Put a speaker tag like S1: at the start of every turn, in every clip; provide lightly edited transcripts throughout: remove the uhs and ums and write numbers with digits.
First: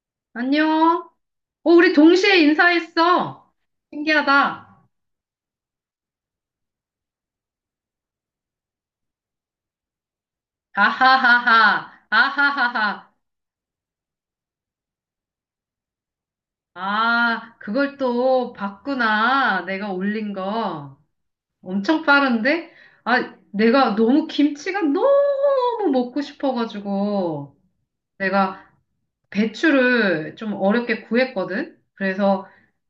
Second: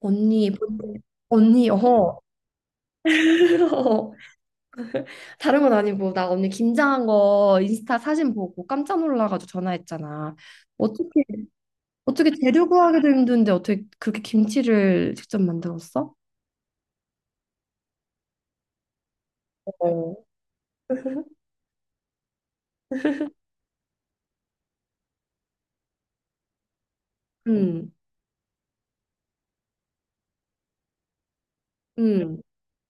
S1: 언니,
S2: 안녕.
S1: 뭔데? 언니,
S2: 어, 우리 동시에 인사했어. 신기하다.
S1: 다른 건 아니고, 나 언니 김장한 거 인스타 사진 보고 깜짝 놀라가지고 전화했잖아. 어떻게,
S2: 아하하하.
S1: 어떻게 재료 구하기도
S2: 아하하하.
S1: 힘든데 어떻게 그렇게 김치를 직접 만들었어?
S2: 아, 그걸 또 봤구나. 내가
S1: 어.
S2: 올린 거. 엄청 빠른데? 아, 내가 너무 김치가 너무 먹고 싶어가지고.
S1: 응,
S2: 내가 배추를 좀 어렵게 구했거든.
S1: 응,
S2: 그래서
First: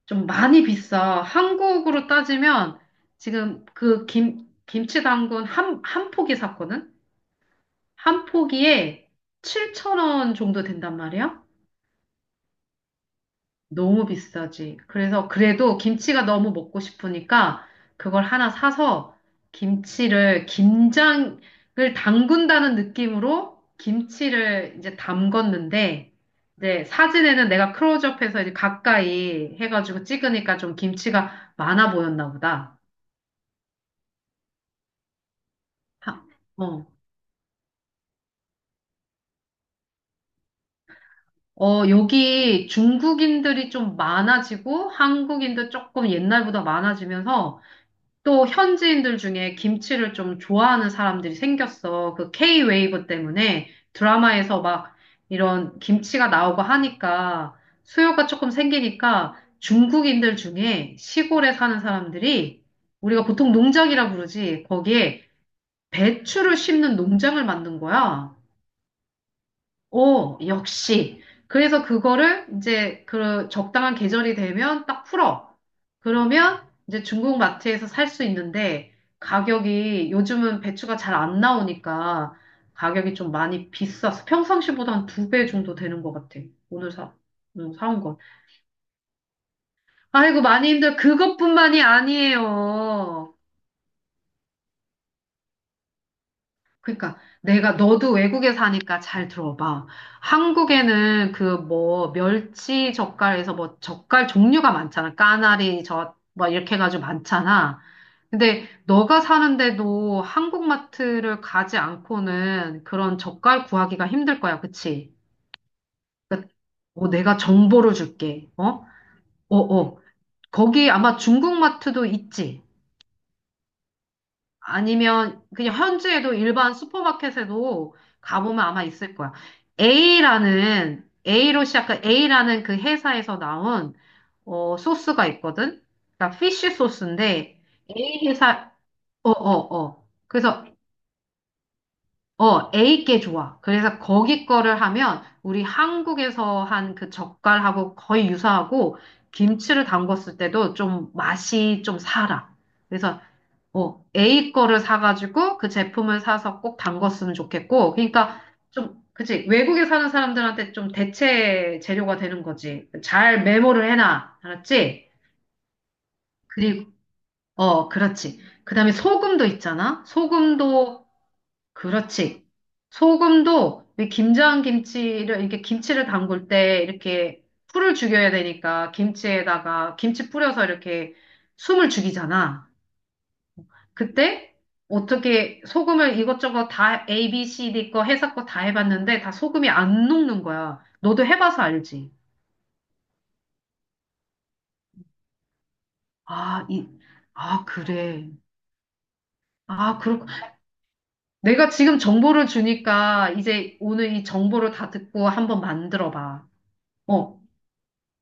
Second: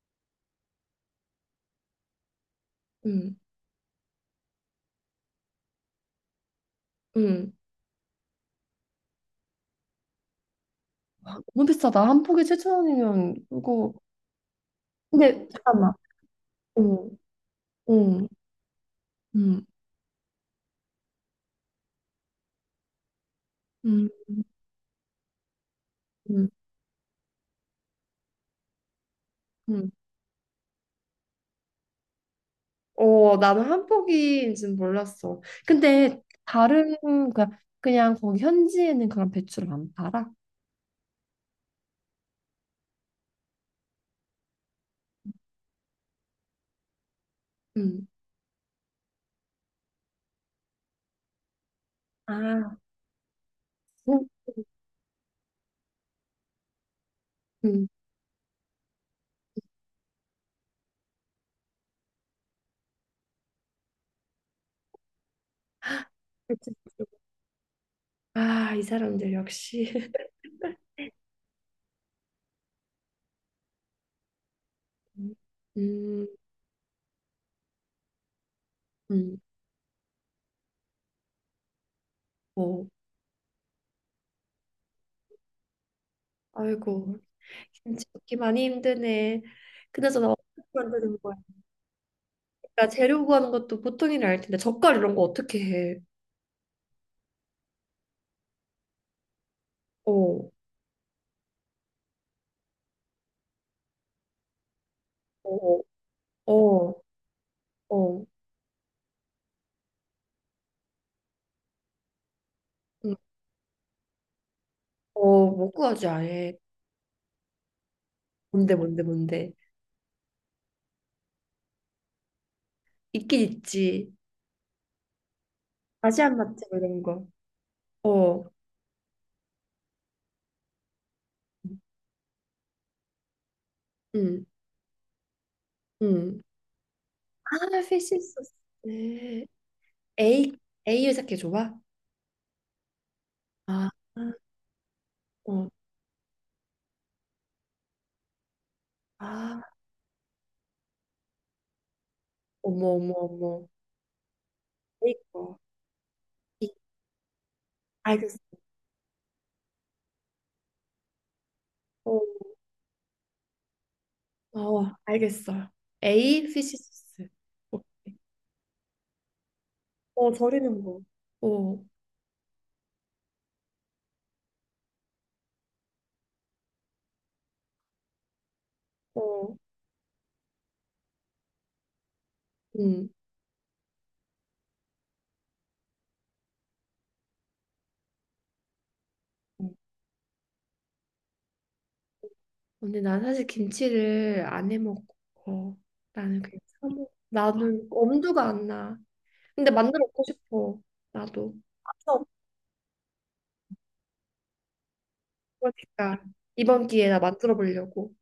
S2: 좀 많이 비싸. 한국으로 따지면
S1: 응,
S2: 지금 그 김치 담근 한, 한 포기 샀거든.
S1: 응.
S2: 한 포기에 7,000원 정도 된단 말이야?
S1: 너무 비싸다. 한 포기 칠천 원이면, 그거.
S2: 너무 비싸지. 그래서
S1: 근데,
S2: 그래도
S1: 잠깐만.
S2: 김치가 너무 먹고
S1: 응,
S2: 싶으니까 그걸
S1: 응,
S2: 하나 사서
S1: 응,
S2: 김장을 담근다는 느낌으로 김치를 이제 담궜는데,
S1: 응,
S2: 이제 사진에는 내가 클로즈업해서 이제 가까이
S1: 응.
S2: 해가지고 찍으니까 좀 김치가 많아 보였나 보다.
S1: 어, 나는 한복인 는 몰랐어. 근데
S2: 하- 어.
S1: 다른 그냥, 그냥 거기 현지에는 그런 배추를 안 팔아?
S2: 어, 여기 중국인들이 좀 많아지고 한국인도 조금 옛날보다 많아지면서
S1: 응.
S2: 또 현지인들 중에 김치를 좀 좋아하는 사람들이 생겼어. 그
S1: 아,
S2: K-웨이브 때문에
S1: 응.
S2: 드라마에서 막 이런 김치가 나오고 하니까
S1: 응.
S2: 수요가 조금 생기니까 중국인들 중에 시골에 사는 사람들이 우리가 보통 농장이라 부르지. 거기에 배추를 심는
S1: 그치.
S2: 농장을 만든 거야.
S1: 아, 이 사람들 역시.
S2: 오, 역시. 그래서 그거를 이제 그 적당한 계절이 되면 딱 풀어.
S1: 음,
S2: 그러면 이제 중국 마트에서 살 수 있는데
S1: 음.
S2: 가격이 요즘은 배추가 잘 안 나오니까
S1: 어,
S2: 가격이 좀 많이 비싸서 평상시보다 한 두 배 정도 되는 것 같아. 오늘 사,
S1: 아이고.
S2: 응, 사온
S1: 김치
S2: 건.
S1: 먹기 많이 힘드네. 그나저나
S2: 아이고,
S1: 어떻게
S2: 많이 힘들어.
S1: 만드는 거야?
S2: 그것뿐만이
S1: 그러니까 재료
S2: 아니에요.
S1: 구하는 것도 보통 일이 아닐 텐데 젓갈 이런 거 어떻게 해?
S2: 그러니까 내가, 너도 외국에 사니까 잘 들어봐.
S1: 어,
S2: 한국에는 그 뭐 멸치 젓갈에서 뭐 젓갈 종류가 많잖아.
S1: 어,
S2: 까나리 젓 뭐 이렇게
S1: 어,
S2: 해가지고 많잖아.
S1: 어,
S2: 근데 너가 사는데도 한국 마트를 가지 않고는
S1: 응.
S2: 그런 젓갈 구하기가 힘들 거야. 그치?
S1: 어, 못 구하지
S2: 그러니까
S1: 아예.
S2: 어, 내가 정보를 줄게. 어?
S1: 뭔데.
S2: 어, 어. 거기 아마 중국 마트도 있지?
S1: 있긴 있지.
S2: 아니면 그냥 현지에도
S1: 아시안 마트
S2: 일반
S1: 뭐 이런 거.
S2: 슈퍼마켓에도
S1: 어,
S2: 가보면 아마 있을 거야. A라는 A로 시작한 A라는 그 회사에서 나온
S1: 응,
S2: 어, 소스가 있거든. 그러니까
S1: 응.
S2: 피쉬 소스인데
S1: 아, 피쉬
S2: A
S1: 소스.
S2: 회사, 어
S1: 네.
S2: 어 어.
S1: A,
S2: 그래서
S1: A 회사께 줘봐.
S2: 어, A께 좋아.
S1: 아,
S2: 그래서 거기 거를 하면 우리
S1: 어,
S2: 한국에서 한 그 젓갈하고 거의 유사하고
S1: 아,
S2: 김치를 담궜을 때도 좀 맛이 좀 살아. 그래서
S1: 어머.
S2: 어, A 거를
S1: A
S2: 사가지고
S1: 거.
S2: 그 제품을 사서
S1: 이-
S2: 꼭 담갔으면 좋겠고.
S1: 알겠어.
S2: 그러니까 좀, 그치, 외국에 사는 사람들한테 좀 대체 재료가
S1: 어,
S2: 되는 거지. 잘 메모를 해놔.
S1: 어,
S2: 알았지?
S1: 알겠어. A 피쉬
S2: 그리고
S1: 소스.
S2: 어,
S1: 오케이.
S2: 그렇지. 그 다음에 소금도 있잖아?
S1: 어, 절이는 거.
S2: 소금도,
S1: 어,
S2: 그렇지. 이 김장 김치를, 이렇게 김치를 담글 때 이렇게 풀을 죽여야 되니까
S1: 어,
S2: 김치에다가 김치 뿌려서 이렇게 숨을 죽이잖아.
S1: 응.
S2: 그때 어떻게 소금을 이것저것 다 A, B, C, D 거 회사 거 다 해봤는데 다
S1: 응.
S2: 소금이 안 녹는 거야. 너도 해봐서 알지.
S1: 근데 난 사실 김치를 안 해 먹고, 나는 그냥
S2: 아, 이,
S1: 사 먹.
S2: 아,
S1: 나는
S2: 그래.
S1: 엄두가 안 나. 근데
S2: 아,
S1: 만들어 보고
S2: 그렇고.
S1: 싶어. 나도.
S2: 내가 지금
S1: 어,
S2: 정보를 주니까 이제 오늘 이 정보를 다 듣고 한번 만들어
S1: 그러니까
S2: 봐.
S1: 이번 기회에 나
S2: 어.
S1: 만들어 보려고.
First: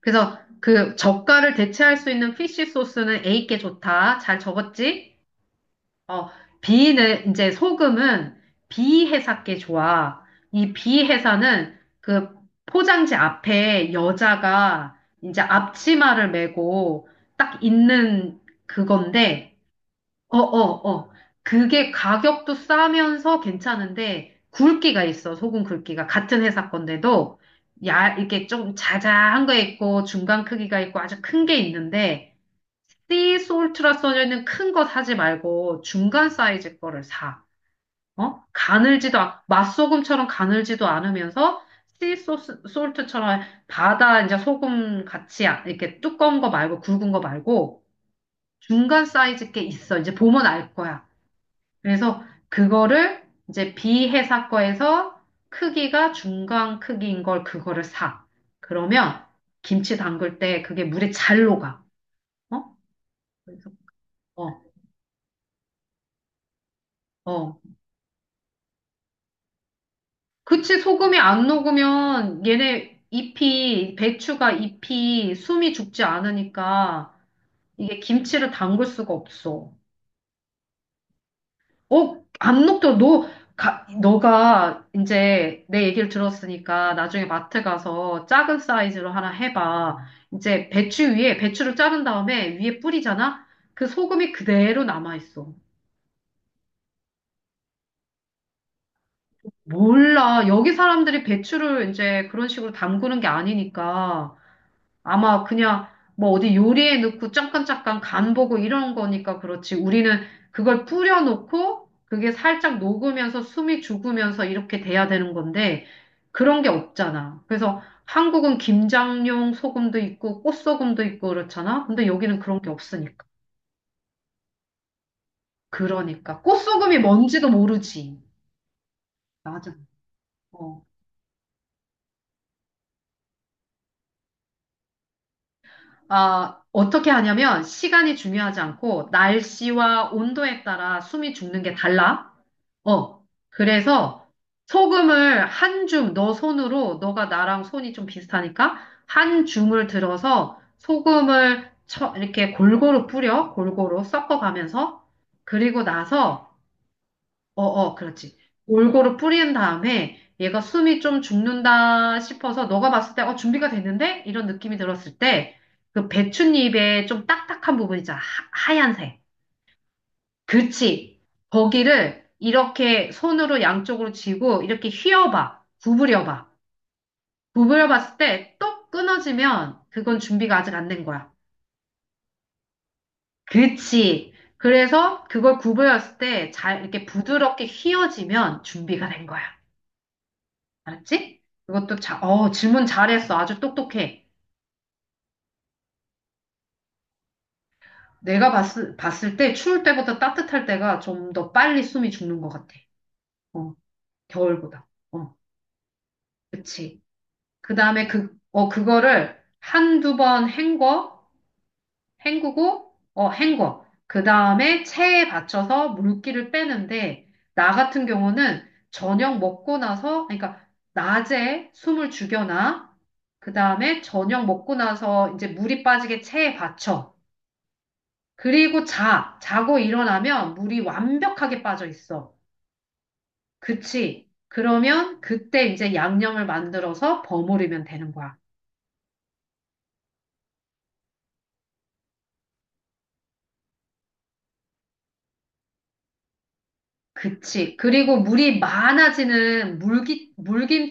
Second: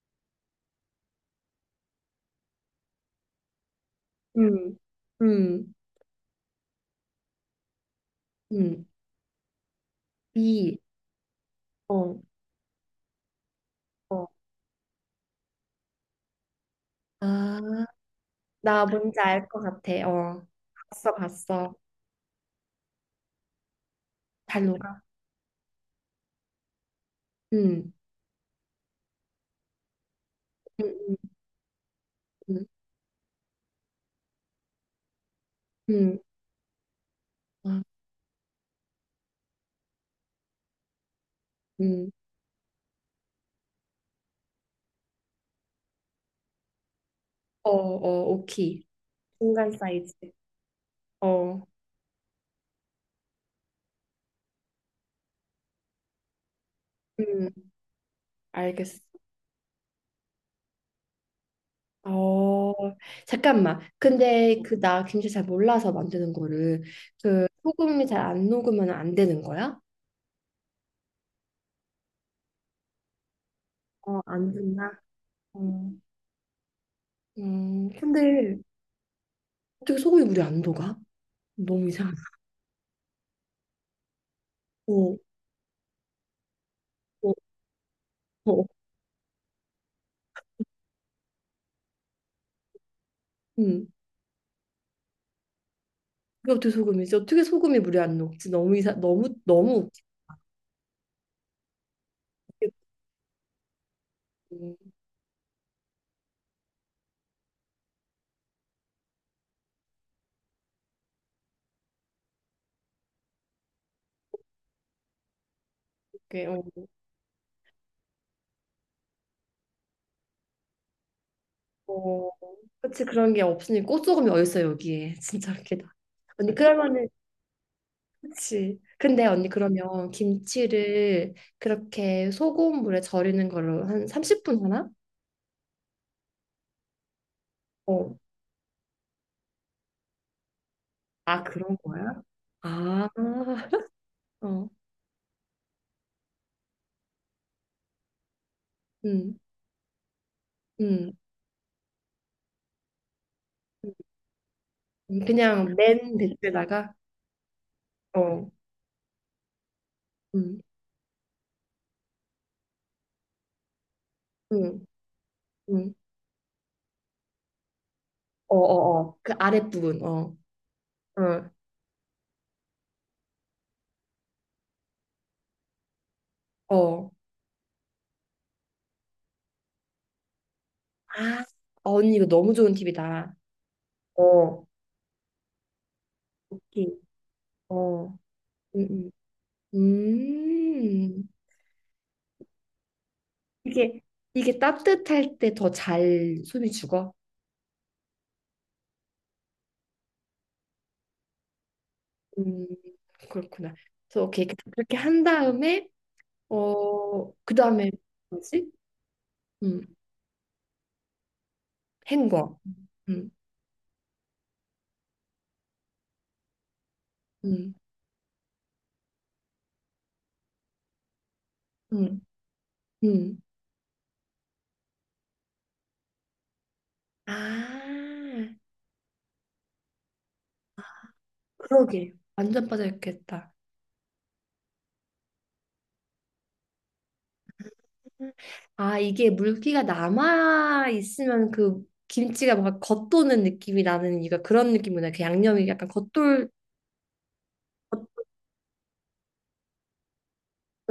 S2: 그래서 그 젓갈을 대체할 수 있는 피쉬 소스는 A께 좋다. 잘
S1: 음.
S2: 적었지?
S1: 음.
S2: 어, B는 이제 소금은
S1: 음.
S2: B 회사께 좋아. 이
S1: 비.
S2: B 회사는
S1: 어.
S2: 그 포장지 앞에
S1: 어.
S2: 여자가 이제 앞치마를 메고
S1: 아,
S2: 딱 있는
S1: 나 뭔지 알
S2: 그건데,
S1: 것 같아.
S2: 어,
S1: 어.
S2: 어, 어.
S1: 봤어.
S2: 그게 가격도 싸면서 괜찮은데
S1: 잘 녹아.
S2: 굵기가 있어. 소금 굵기가 같은 회사 건데도,
S1: 음.
S2: 야, 이게 좀 자자한 거 있고 중간 크기가 있고
S1: 음.
S2: 아주 큰 게 있는데,
S1: 음.
S2: 씨솔트라 써져 있는 큰 거 사지 말고
S1: 음. 음.
S2: 중간 사이즈 거를 사.
S1: 아,
S2: 어? 맛소금처럼 가늘지도 않으면서
S1: 음.
S2: 씨소솔트처럼 바다 이제 소금 같이 이렇게 두꺼운 거 말고 굵은 거 말고
S1: 오키.
S2: 중간 사이즈 게
S1: 중간
S2: 있어.
S1: 사이즈.
S2: 이제 보면 알 거야.
S1: 어.
S2: 그래서 그거를 이제 비회사 거에서 크기가 중간 크기인 걸,
S1: 음.
S2: 그거를 사.
S1: 알겠어.
S2: 그러면 김치 담글 때 그게 물에 잘 녹아.
S1: 어,
S2: 어? 그래서
S1: 잠깐만. 근데
S2: 어,
S1: 그 나 김치 잘 몰라서 만드는 거를 그
S2: 어.
S1: 소금이 잘 안 녹으면 안 되는 거야?
S2: 그치, 소금이 안 녹으면 얘네 잎이,
S1: 어, 안
S2: 배추가
S1: 된다.
S2: 잎이 숨이
S1: 어.
S2: 죽지 않으니까 이게 김치를
S1: 근데
S2: 담글 수가 없어.
S1: 어떻게 소금이 물이 안 녹아? 너무 이상하다.
S2: 어, 안 녹더라. 너가
S1: 어,
S2: 이제 내 얘기를 들었으니까 나중에
S1: 어,
S2: 마트 가서 작은
S1: 어.
S2: 사이즈로 하나 해봐. 배추를 자른 다음에 위에 뿌리잖아?
S1: 음.
S2: 그 소금이 그대로 남아있어.
S1: 그게 어떻게 소금이지? 어떻게 소금이 물이 안 녹지? 너무 너무 웃기
S2: 몰라. 여기 사람들이 배추를 이제 그런
S1: 게
S2: 식으로 담그는 게 아니니까.
S1: 고
S2: 아마 그냥 뭐 어디 요리에 넣고 잠깐잠깐 간 보고 이런 거니까 그렇지. 우리는 그걸 뿌려놓고 그게 살짝 녹으면서 숨이 죽으면서 이렇게 돼야 되는 건데
S1: 그게,
S2: 그런
S1: 어,
S2: 게 없잖아. 그래서 한국은 김장용 소금도 있고 꽃소금도 있고 그렇잖아. 근데
S1: 어.
S2: 여기는 그런 게
S1: 그치
S2: 없으니까.
S1: 그런 게 없으니 꽃소금이 어딨어 여기에. 진짜 웃기다.
S2: 그러니까.
S1: 언니
S2: 꽃소금이
S1: 그러면은
S2: 뭔지도 모르지.
S1: 그치. 근데 언니
S2: 맞아.
S1: 그러면
S2: 어.
S1: 김치를 그렇게 소고물에 절이는 걸로 한 30분 하나?
S2: 아, 어떻게 하냐면
S1: 어.
S2: 시간이 중요하지 않고 날씨와 온도에 따라 숨이
S1: 아,
S2: 죽는 게
S1: 그런 거야?
S2: 달라.
S1: 아,
S2: 어, 그래서
S1: 어.
S2: 소금을 한 줌, 너 손으로, 너가 나랑 손이 좀 비슷하니까,
S1: 음,
S2: 한 줌을 들어서
S1: 음.
S2: 소금을 쳐, 이렇게 골고루 뿌려, 골고루 섞어가면서.
S1: 그냥
S2: 그리고
S1: 맨
S2: 나서,
S1: 밑에다가
S2: 어, 어, 그렇지.
S1: 어.
S2: 골고루 뿌린 다음에, 얘가
S1: 음,
S2: 숨이 좀 죽는다 싶어서, 너가 봤을 때, 어, 준비가 됐는데? 이런 느낌이
S1: 음,
S2: 들었을 때,
S1: 음.
S2: 그 배춧잎에 좀 딱딱한 부분 있잖아.
S1: 어.
S2: 하얀색.
S1: 그 아랫부분. 어.
S2: 그치.
S1: 어.
S2: 거기를 이렇게 손으로 양쪽으로 쥐고 이렇게 휘어봐. 구부려봐.
S1: 어.
S2: 구부려봤을 때 똑 끊어지면 그건 준비가 아직 안 된 거야.
S1: 아, 언니 이거 너무 좋은 팁이다.
S2: 그치.
S1: 어.
S2: 그래서 그걸 구부렸을 때 잘
S1: 오케이.
S2: 이렇게 부드럽게
S1: 어.
S2: 휘어지면
S1: 음,
S2: 준비가
S1: 음.
S2: 된 거야.
S1: 음.
S2: 알았지? 그것도 자, 어, 질문 잘했어. 아주
S1: 이게
S2: 똑똑해.
S1: 이게 따뜻할 때 더 잘 손이 죽어.
S2: 내가 봤을 때 추울 때보다 따뜻할 때가 좀 더 빨리 숨이 죽는 것
S1: 음,
S2: 같아.
S1: 그렇구나.
S2: 어,
S1: 그래서 오케이
S2: 겨울보다.
S1: 그렇게 한
S2: 어,
S1: 다음에
S2: 그치.
S1: 어
S2: 그
S1: 그다음에
S2: 다음에 그, 어,
S1: 뭐지?
S2: 그거를
S1: 음,
S2: 한두 번 헹궈,
S1: 헹궈.
S2: 헹구고,
S1: 음,
S2: 어, 헹궈. 그 다음에 체에 받쳐서 물기를 빼는데, 나
S1: 음,
S2: 같은 경우는 저녁 먹고 나서, 그러니까 낮에 숨을
S1: 음,
S2: 죽여놔.
S1: 음.
S2: 그 다음에 저녁 먹고 나서 이제 물이 빠지게 체에 받쳐.
S1: 아,
S2: 그리고 자. 자고 일어나면 물이 완벽하게 빠져
S1: 그러게.
S2: 있어.
S1: 완전 빠져 있겠다.
S2: 그치? 그러면 그때 이제 양념을 만들어서 버무리면 되는 거야.
S1: 아, 이게 물기가 남아 있으면 그 김치가 뭔가 겉도는 느낌이 나는 이유가 그런 느낌이구나. 그 양념이 약간 겉돌
S2: 그치.
S1: 겉,
S2: 그리고 물이 많아지는 물기,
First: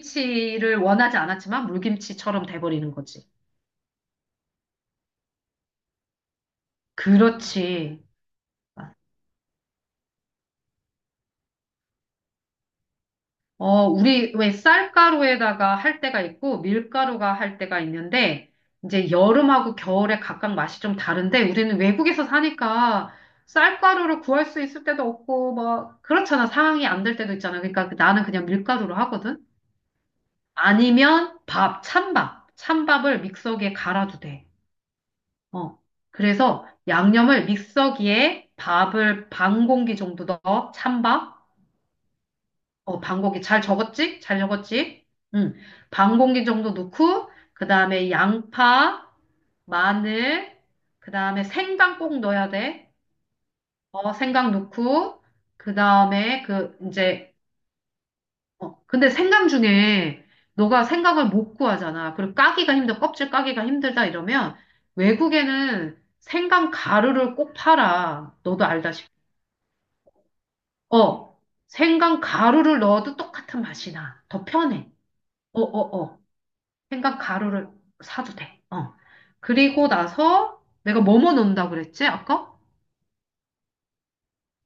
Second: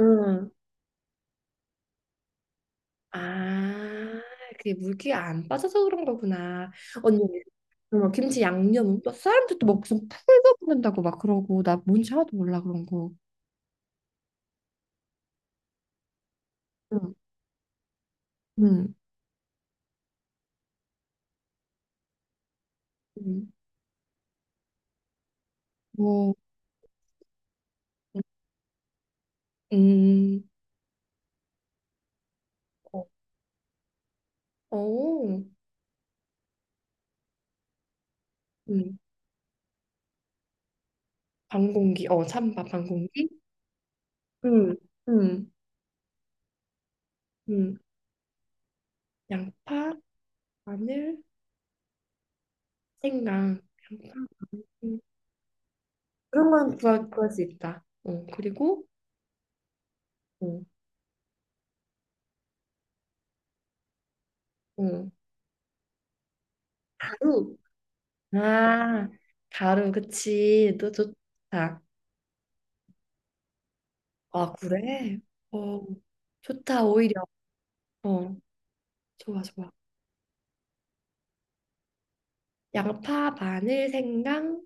S1: 음.
S2: 원하지 않았지만 물김치처럼 돼버리는 거지.
S1: 아, 그게 물기가 안 빠져서 그런 거구나. 언니,
S2: 그렇지.
S1: 그러면 김치 양념은 또 사람들 또막 무슨 풀도 붓는다고 막 그러고 나 뭔지 하나도 몰라 그런 거.
S2: 어, 우리 왜 쌀가루에다가 할 때가 있고
S1: 응,
S2: 밀가루가 할 때가 있는데
S1: 응,
S2: 이제 여름하고 겨울에 각각 맛이 좀 다른데 우리는 외국에서 사니까
S1: 응.
S2: 쌀가루를 구할 수 있을 때도 없고 막
S1: 뭐,
S2: 그렇잖아. 상황이 안 될 때도 있잖아. 그러니까 그 나는 그냥 밀가루로 하거든.
S1: 음,
S2: 아니면 밥, 찬밥.
S1: 어,
S2: 찬밥을 믹서기에 갈아도 돼.
S1: 어,
S2: 어. 그래서 양념을 믹서기에
S1: 음,
S2: 밥을 반 공기 정도 넣어. 찬밥.
S1: 반공기, 어, 찬밥
S2: 어, 반
S1: 반공기.
S2: 공기. 잘 적었지? 잘
S1: 응,
S2: 적었지?
S1: 응,
S2: 응. 반 공기 정도 넣고, 그
S1: 응.
S2: 다음에 양파,
S1: 양파,
S2: 마늘, 그
S1: 마늘,
S2: 다음에 생강 꼭 넣어야 돼.
S1: 생강,
S2: 어,
S1: 양파.
S2: 생강
S1: 음.
S2: 넣고, 그 다음에
S1: 그런 건
S2: 그,
S1: 구할 구할
S2: 이제
S1: 수 있다. 어, 그리고,
S2: 어, 근데 생강 중에
S1: 어,
S2: 너가 생강을 못 구하잖아. 그리고 까기가 힘들어. 껍질 까기가 힘들다 이러면
S1: 어,
S2: 외국에는 생강 가루를 꼭
S1: 가루.
S2: 팔아. 너도 알다시피.
S1: 아, 가루, 그치. 너 좋다.
S2: 어, 생강 가루를 넣어도 똑같은 맛이 나. 더
S1: 아,
S2: 편해.
S1: 그래?
S2: 어,
S1: 어,
S2: 어, 어.
S1: 좋다,
S2: 생강
S1: 오히려.
S2: 가루를 사도
S1: 어,
S2: 돼. 어.
S1: 좋아.
S2: 그리고 나서 내가 뭐뭐 넣는다 그랬지? 아까?
S1: 양파, 마늘, 생강,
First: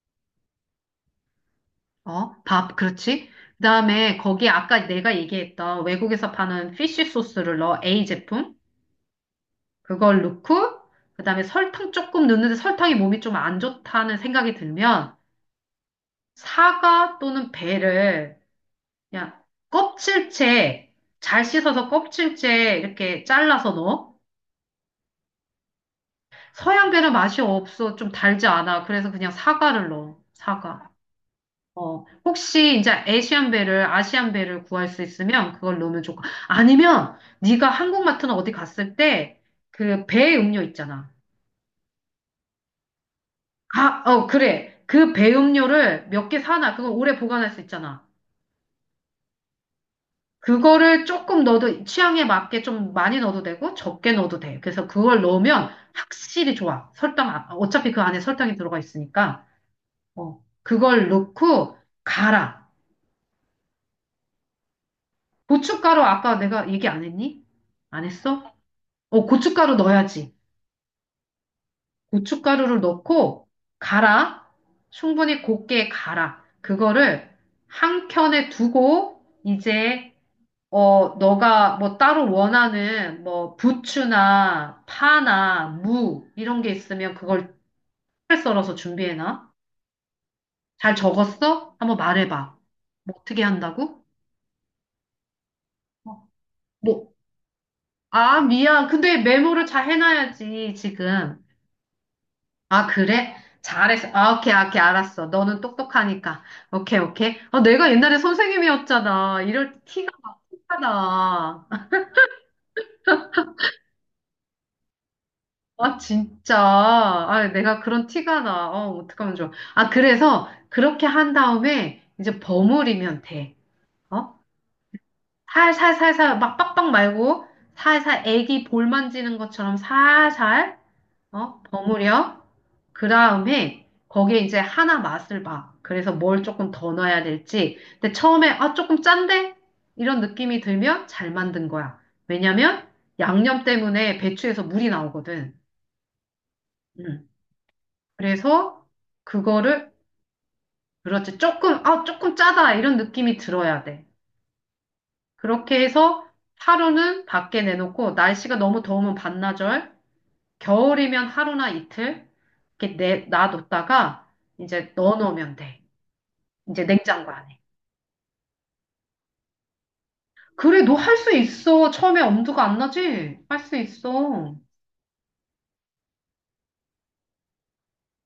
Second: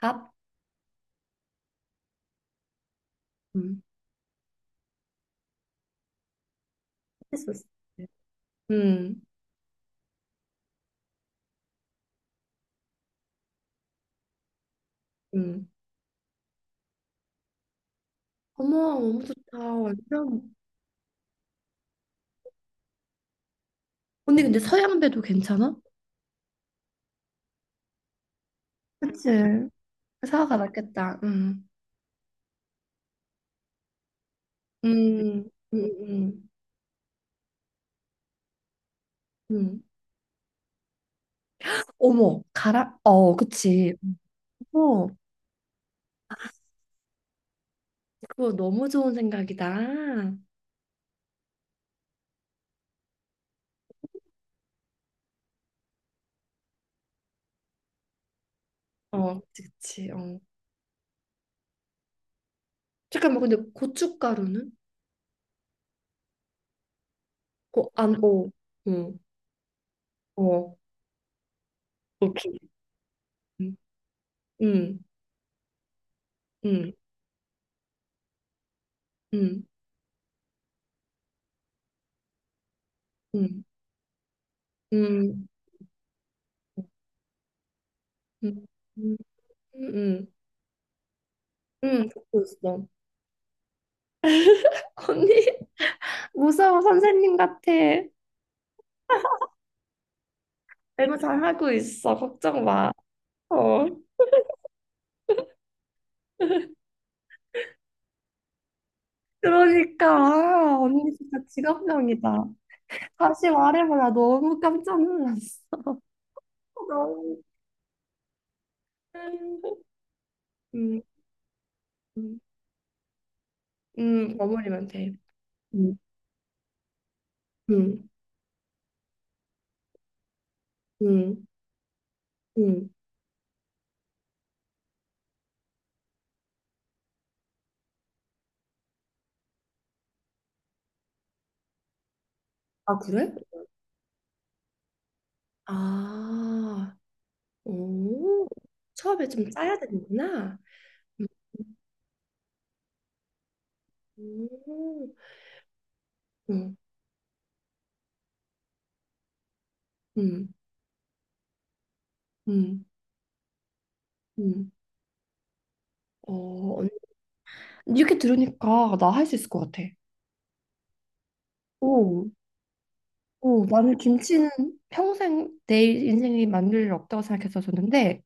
S1: 밥.
S2: 어, 밥, 그렇지.
S1: 음,
S2: 그다음에 거기 아까 내가 얘기했던 외국에서 파는 피쉬 소스를
S1: 소스.
S2: 넣어. A 제품.
S1: 음,
S2: 그걸 넣고 그다음에 설탕 조금 넣는데 설탕이 몸이 좀 안 좋다는 생각이 들면
S1: 음.
S2: 사과 또는 배를
S1: 어머, 너무
S2: 그냥
S1: 좋다. 완전.
S2: 껍질째, 잘 씻어서 껍질째 이렇게 잘라서 넣어.
S1: 언니, 근데 서양배도 괜찮아?
S2: 서양배는 맛이 없어. 좀 달지 않아. 그래서 그냥
S1: 그치.
S2: 사과를 넣어.
S1: 사과가
S2: 사과.
S1: 낫겠다.
S2: 어, 혹시 이제 아시안배를 구할 수
S1: 음,
S2: 있으면
S1: 음,
S2: 그걸 넣으면 좋고
S1: 음.
S2: 아니면 네가 한국 마트나 어디 갔을 때
S1: 음.
S2: 그 배 음료 있잖아.
S1: 어머, 가라. 어, 그치.
S2: 아, 어, 그래.
S1: 어,
S2: 그 배음료를 몇 개 사놔. 그거 오래 보관할 수 있잖아.
S1: 그거 너무 좋은 생각이다.
S2: 그거를 조금 넣어도, 취향에 맞게 좀 많이 넣어도 되고 적게 넣어도 돼. 그래서 그걸 넣으면 확실히 좋아. 어차피 그 안에 설탕이 들어가
S1: 어,
S2: 있으니까.
S1: 그치. 어.
S2: 어, 그걸 넣고 갈아.
S1: 잠깐만, 근데 고춧가루는?
S2: 고춧가루 아까 내가 얘기 안 했니?
S1: 어,
S2: 안
S1: 안, 어,
S2: 했어?
S1: 어,
S2: 어, 고춧가루 넣어야지.
S1: 어, 오케이.
S2: 고춧가루를 넣고
S1: 음,
S2: 갈아.
S1: 음,
S2: 충분히 곱게 갈아.
S1: 음,
S2: 그거를 한 켠에 두고
S1: 음,
S2: 이제 어, 너가 뭐 따로 원하는 뭐
S1: 음,
S2: 부추나
S1: 음,
S2: 파나 무 이런 게 있으면 그걸 잘
S1: 음,
S2: 썰어서
S1: 음,
S2: 준비해놔.
S1: 음, 음,
S2: 잘 적었어? 한번
S1: 듣고
S2: 말해봐.
S1: 있어.
S2: 뭐 어떻게 한다고?
S1: 언니,
S2: 어,
S1: 무서워,
S2: 뭐,
S1: 선생님 같아.
S2: 아, 미안. 근데 메모를 잘 해놔야지,
S1: 너무
S2: 지금.
S1: 잘하고 있어, 걱정
S2: 아,
S1: 마.
S2: 그래?
S1: 어,
S2: 잘했어. 아, 오케이, 오케이, 알았어. 너는 똑똑하니까. 오케이, 오케이. 아, 내가 옛날에 선생님이었잖아. 이럴 티가
S1: 그러니까,
S2: 막
S1: 아,
S2: 티가
S1: 언니 진짜
S2: 나.
S1: 직업병이다. 다시 말해봐라, 너무 깜짝 놀랐어.
S2: 아, 진짜.
S1: 너무,
S2: 아, 내가 그런 티가 나. 어, 어떡하면 좋아. 아, 그래서
S1: 음,
S2: 그렇게 한 다음에
S1: 음,
S2: 이제 버무리면 돼. 어?
S1: 버무리면 돼. 음,
S2: 살살살살, 막 빡빡 말고,
S1: 음,
S2: 살살 애기 볼 만지는 것처럼 살살,
S1: 음.
S2: 어? 버무려.
S1: 음.
S2: 그 다음에 거기에 이제 하나 맛을 봐. 그래서 뭘 조금 더 넣어야 될지. 근데 처음에, 아, 조금 짠데? 이런 느낌이 들면 잘 만든 거야. 왜냐면
S1: 아, 그래?
S2: 양념 때문에 배추에서 물이 나오거든.
S1: 아,
S2: 음.
S1: 오,
S2: 그래서
S1: 처음에 좀 짜야
S2: 그거를
S1: 되는구나.
S2: 그렇지, 조금, 아, 조금 짜다 이런 느낌이 들어야 돼.
S1: 음,
S2: 그렇게 해서
S1: 음,
S2: 하루는 밖에 내놓고 날씨가 너무 더우면 반나절,
S1: 음,
S2: 겨울이면 하루나 이틀
S1: 음,
S2: 이렇게 내 놔뒀다가
S1: 음.
S2: 이제 넣어놓으면 돼.
S1: 어,
S2: 이제
S1: 언-
S2: 냉장고 안에.
S1: 이렇게 들으니까 나 할 수 있을 것 같아.
S2: 그래 너 할 수 있어. 처음에
S1: 오,
S2: 엄두가 안 나지? 할
S1: 오,
S2: 수
S1: 나는 김치는
S2: 있어.
S1: 평생 내 인생이 만들 일 없다고 생각했었었는데,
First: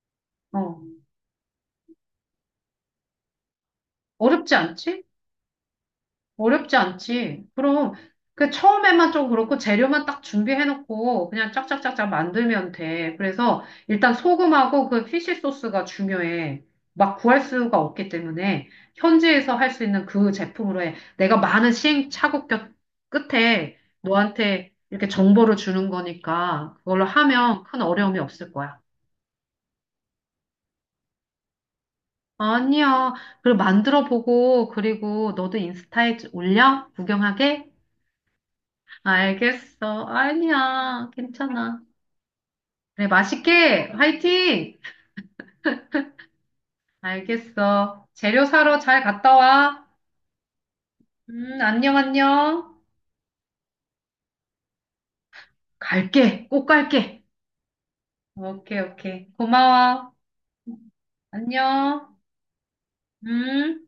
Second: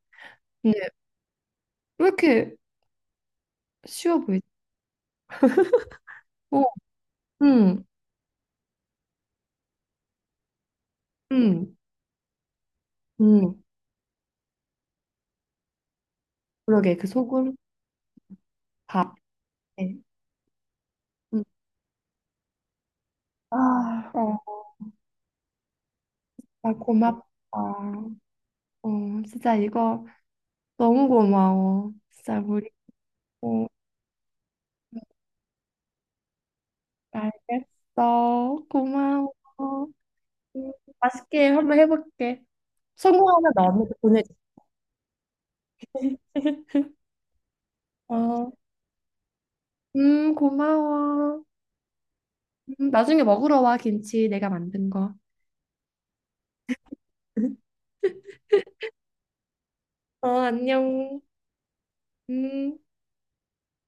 S2: 어
S1: 근데 왜 이렇게 쉬워 보이지?
S2: 어렵지 않지?
S1: 오,
S2: 어렵지 않지.
S1: 음,
S2: 그럼 그 처음에만 좀 그렇고 재료만 딱 준비해놓고 그냥
S1: 음,
S2: 짝짝짝짝 만들면 돼.
S1: 음.
S2: 그래서 일단 소금하고 그 피쉬 소스가 중요해.
S1: 그러게, 그
S2: 막 구할
S1: 소금,
S2: 수가 없기 때문에
S1: 밥.
S2: 현지에서 할 수
S1: 네.
S2: 있는 그 제품으로 해. 내가
S1: 음.
S2: 많은 시행착오 끝에
S1: 아, 어,
S2: 너한테 이렇게 정보를 주는
S1: 아,
S2: 거니까 그걸로
S1: 고맙다.
S2: 하면 큰 어려움이 없을 거야.
S1: 어, 진짜 이거. 너무 고마워. 진짜 우리
S2: 아니야. 그리고
S1: 꼭
S2: 만들어 보고, 그리고 너도 인스타에 올려? 구경하게?
S1: 알겠어. 고마워.
S2: 알겠어.
S1: 음,
S2: 아니야.
S1: 맛있게 한번
S2: 괜찮아.
S1: 해볼게.
S2: 그래,
S1: 성공하면
S2: 맛있게.
S1: 너한테 보내줘
S2: 화이팅! 알겠어. 재료
S1: 어,
S2: 사러 잘 갔다 와.
S1: 고마워.
S2: 안녕, 안녕.
S1: 나중에 먹으러 와, 김치 내가 만든 거.
S2: 갈게. 꼭 갈게. 오케이, 오케이. 고마워.
S1: 어, 안녕.
S2: 안녕.
S1: 음.
S2: 음.